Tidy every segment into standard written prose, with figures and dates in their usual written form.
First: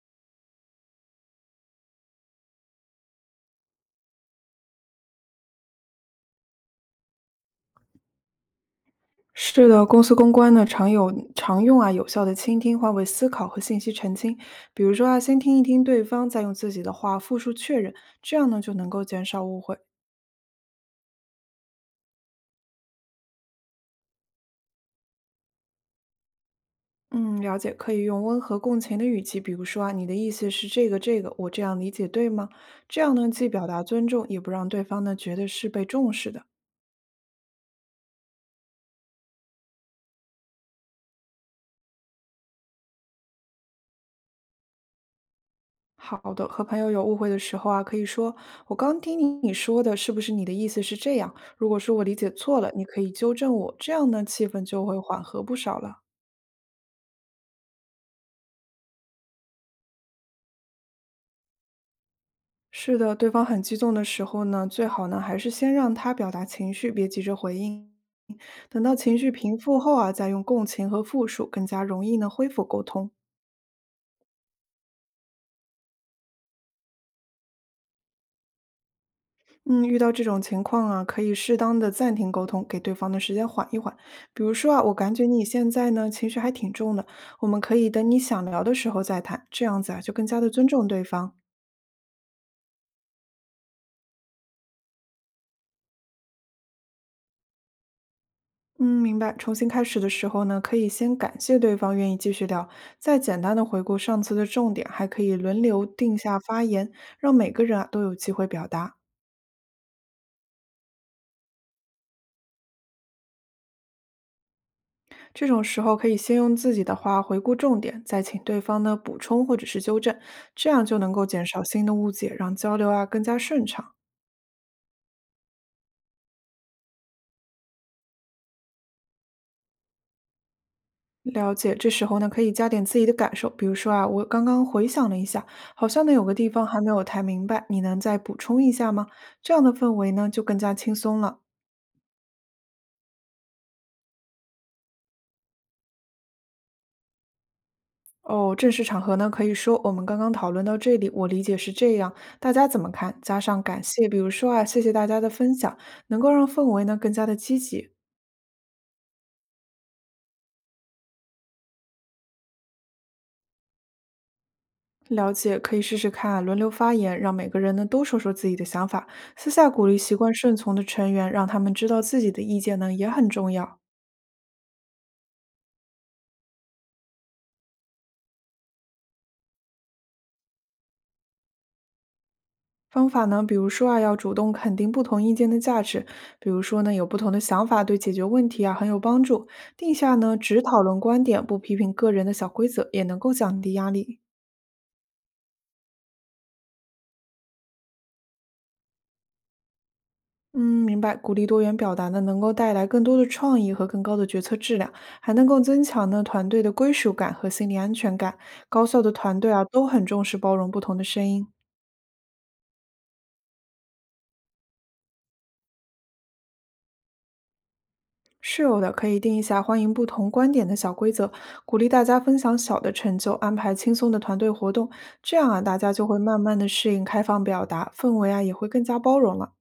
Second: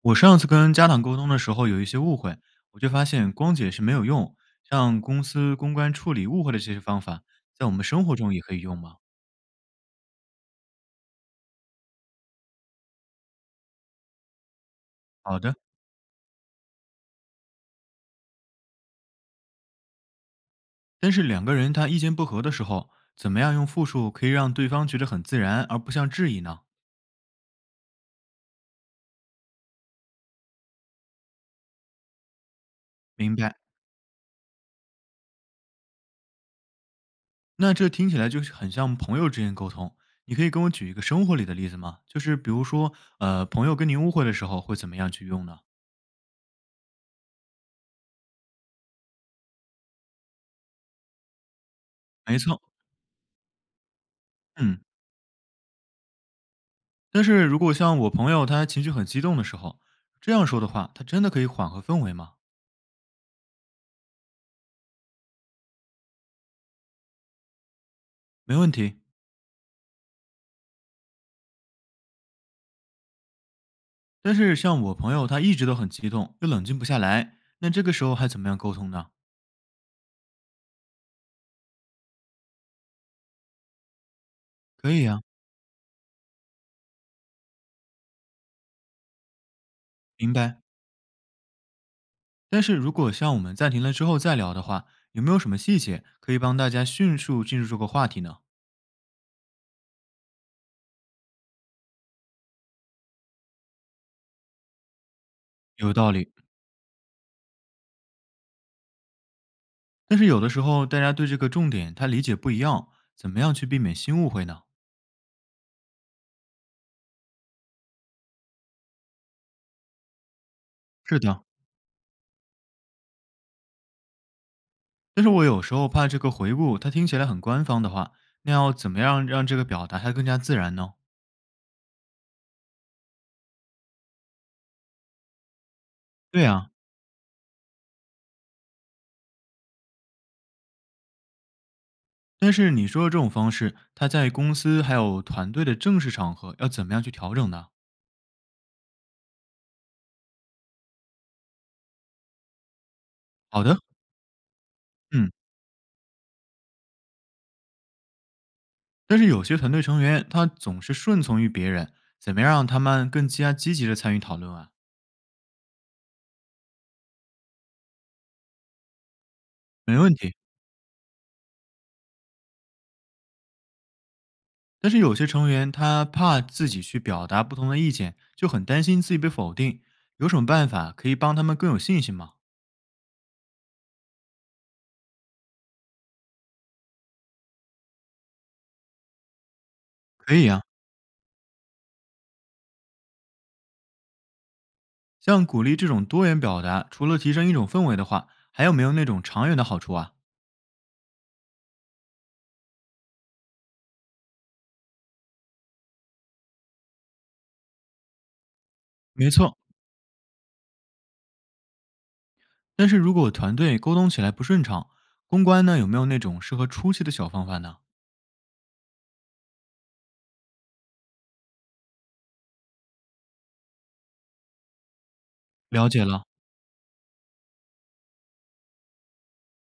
我上次跟家长沟通的时候有一些误会，我就发现光解释没有用，像公司公关处理误会的这些方法，在我们生活中也可以用吗？是的，公司公关呢常有常用啊有效的倾听、换位思考和信息澄清。比如说啊，先好的。听一听对方，再用自己的话复述确认，这样呢就能够减少误会。但是两个人他意见不合的时候，怎么样用复述可以让对方觉得很自然，而不像质疑呢？嗯，了解，可以用温和共情的语气，比如说啊，你的意思是这个，我这样理解对吗？这样呢明既白。表达尊重，也不让对方呢觉得是被重视的。那这听起来就是很像朋友之间沟通。你可以跟我举一个生活里的例子吗？就是比如说，朋友跟您误会的时候会怎么样去用呢？好的，和朋友有误会的时候啊，可以说"我刚听你说的，是不是你的意思是这样？如果说我理解没错错，了，你可以纠正我。"这样呢，气氛嗯。就会缓和不少了。但是如果像我朋友他情绪很激动的时候，这样说的话，他真的可以缓和氛围吗？是的，对方很激动的时候呢，最好呢还是先让他表达情绪，别急着回应。没问等到题。情绪平复后啊，再用共情和复述，更加容易呢恢复沟通。但是像我朋友他一直都很激动，又冷静不下来，那这个时候还怎么样沟通呢？嗯，遇到这种情况啊，可以适当的暂停沟通，给对方的时间缓一缓。比如说啊，可我以感啊。觉你现在呢情绪还挺重的，我们可以等你想聊的时候再谈，这样子啊就更明加的白。尊重对方。但是如果像我们暂停了之后再聊的话，有没有什么细节可以帮大家迅速进入这个话题呢？嗯，明白。重新开始的时候呢，可以先感谢对方愿意继续聊，再简单的回顾上次的重点，还可以轮流有道定理。下发言，让每个人啊都有机会表达。但是有的时候大家对这个重点他理解不一样，怎么样去避免新误会呢？这种时候可以先用自己的话回顾重点，再请对方呢补充或者是纠正，这样就能是够的，减少新的误解，让交流啊更加顺畅。但是我有时候怕这个回顾它听起来很官方的话，那要怎么样让这个表达它更加自然呢？了解，这时候呢可以加点自己的感受，比如说啊，我刚刚回想了一下，好像呢有个对地方啊。还没有太明白，你能再补充一下吗？这样的氛围呢就更加轻松了。但是你说的这种方式，它在公司还有团队的正式场合要怎么样去调整呢？哦，正式场合呢可以说我们刚刚讨论到这里，我理解是这样，大家怎么看？加上好的，感谢，比如说啊，谢谢大家的嗯。分享，能够让氛围呢更加的积极。但是有些团队成员他总是顺从于别人，怎么样让他们更加积极的参与讨论啊？了解，可以试试看啊轮流发言，让每个人呢都说说自己的想法。私下鼓励没习问惯题。顺从的成员，让他们知道自己的意见呢也很重要。但是有些成员他怕自己去表达不同的意见，就很担心自己被否定，有什么办法可以帮他们更有信心吗？方法呢，比如说啊，要主动肯定不同意见的价值，比如说呢，有不同的想法对解决问题啊很有帮助。定下可呢以只啊，讨论观点，不批评个人的小规则，也能够降低压力。像鼓励这种多元表达，除了提升一种氛围的话，还有没有那种长远的好处啊？嗯，明白。鼓励多元表达呢，能够带来更多的创意和更高的决策质量，还能够增强呢团队的归属感和心理安全感。高效的没团队错，啊，都很重视包容不同的声音。但是如果团队沟通起来不顺畅，公关呢有没有那种适合初期的小方法呢？是有的，可以定一下欢迎不同观点的小规则，鼓励大家分享小的成就，安排轻松的团队活动，这样啊，大了家就解会了，慢慢的适应开放表达，氛围啊也会更加包容了。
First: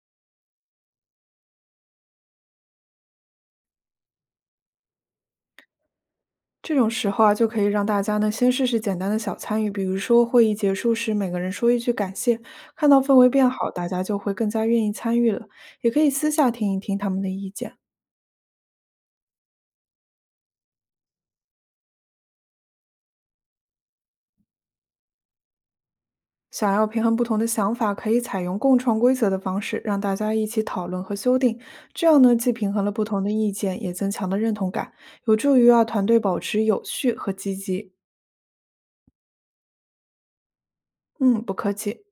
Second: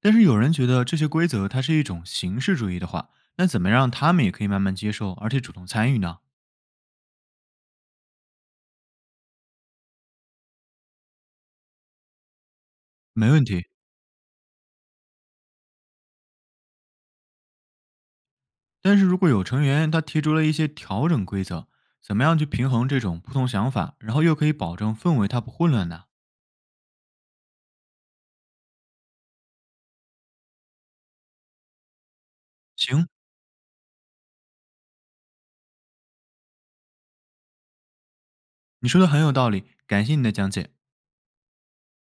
但是有人觉得这些规则它是一种形式主义的话，那怎么让他们也可以慢慢接受，而且主动参与呢？这种时候啊，就可以让大家呢先试试简单的小参与，比如说会议结束时每个人说一句感谢，看到氛围没问变题。好，大家就会更加愿意参与了。也可以私下听一听他们的意见，但是如果有成员他提出了一些调整规则，怎么样去平衡这种不同想法，然后又可以保证氛围它不混乱呢？想要平衡不同的想法，可以采用共创规则的方式，让大家一起讨论和修订。这样呢，既平衡了不行。同的意见，也增强了认同感，有助于啊团队保持有序和积极。你说的很有道理，感谢你的讲解。嗯，不客气。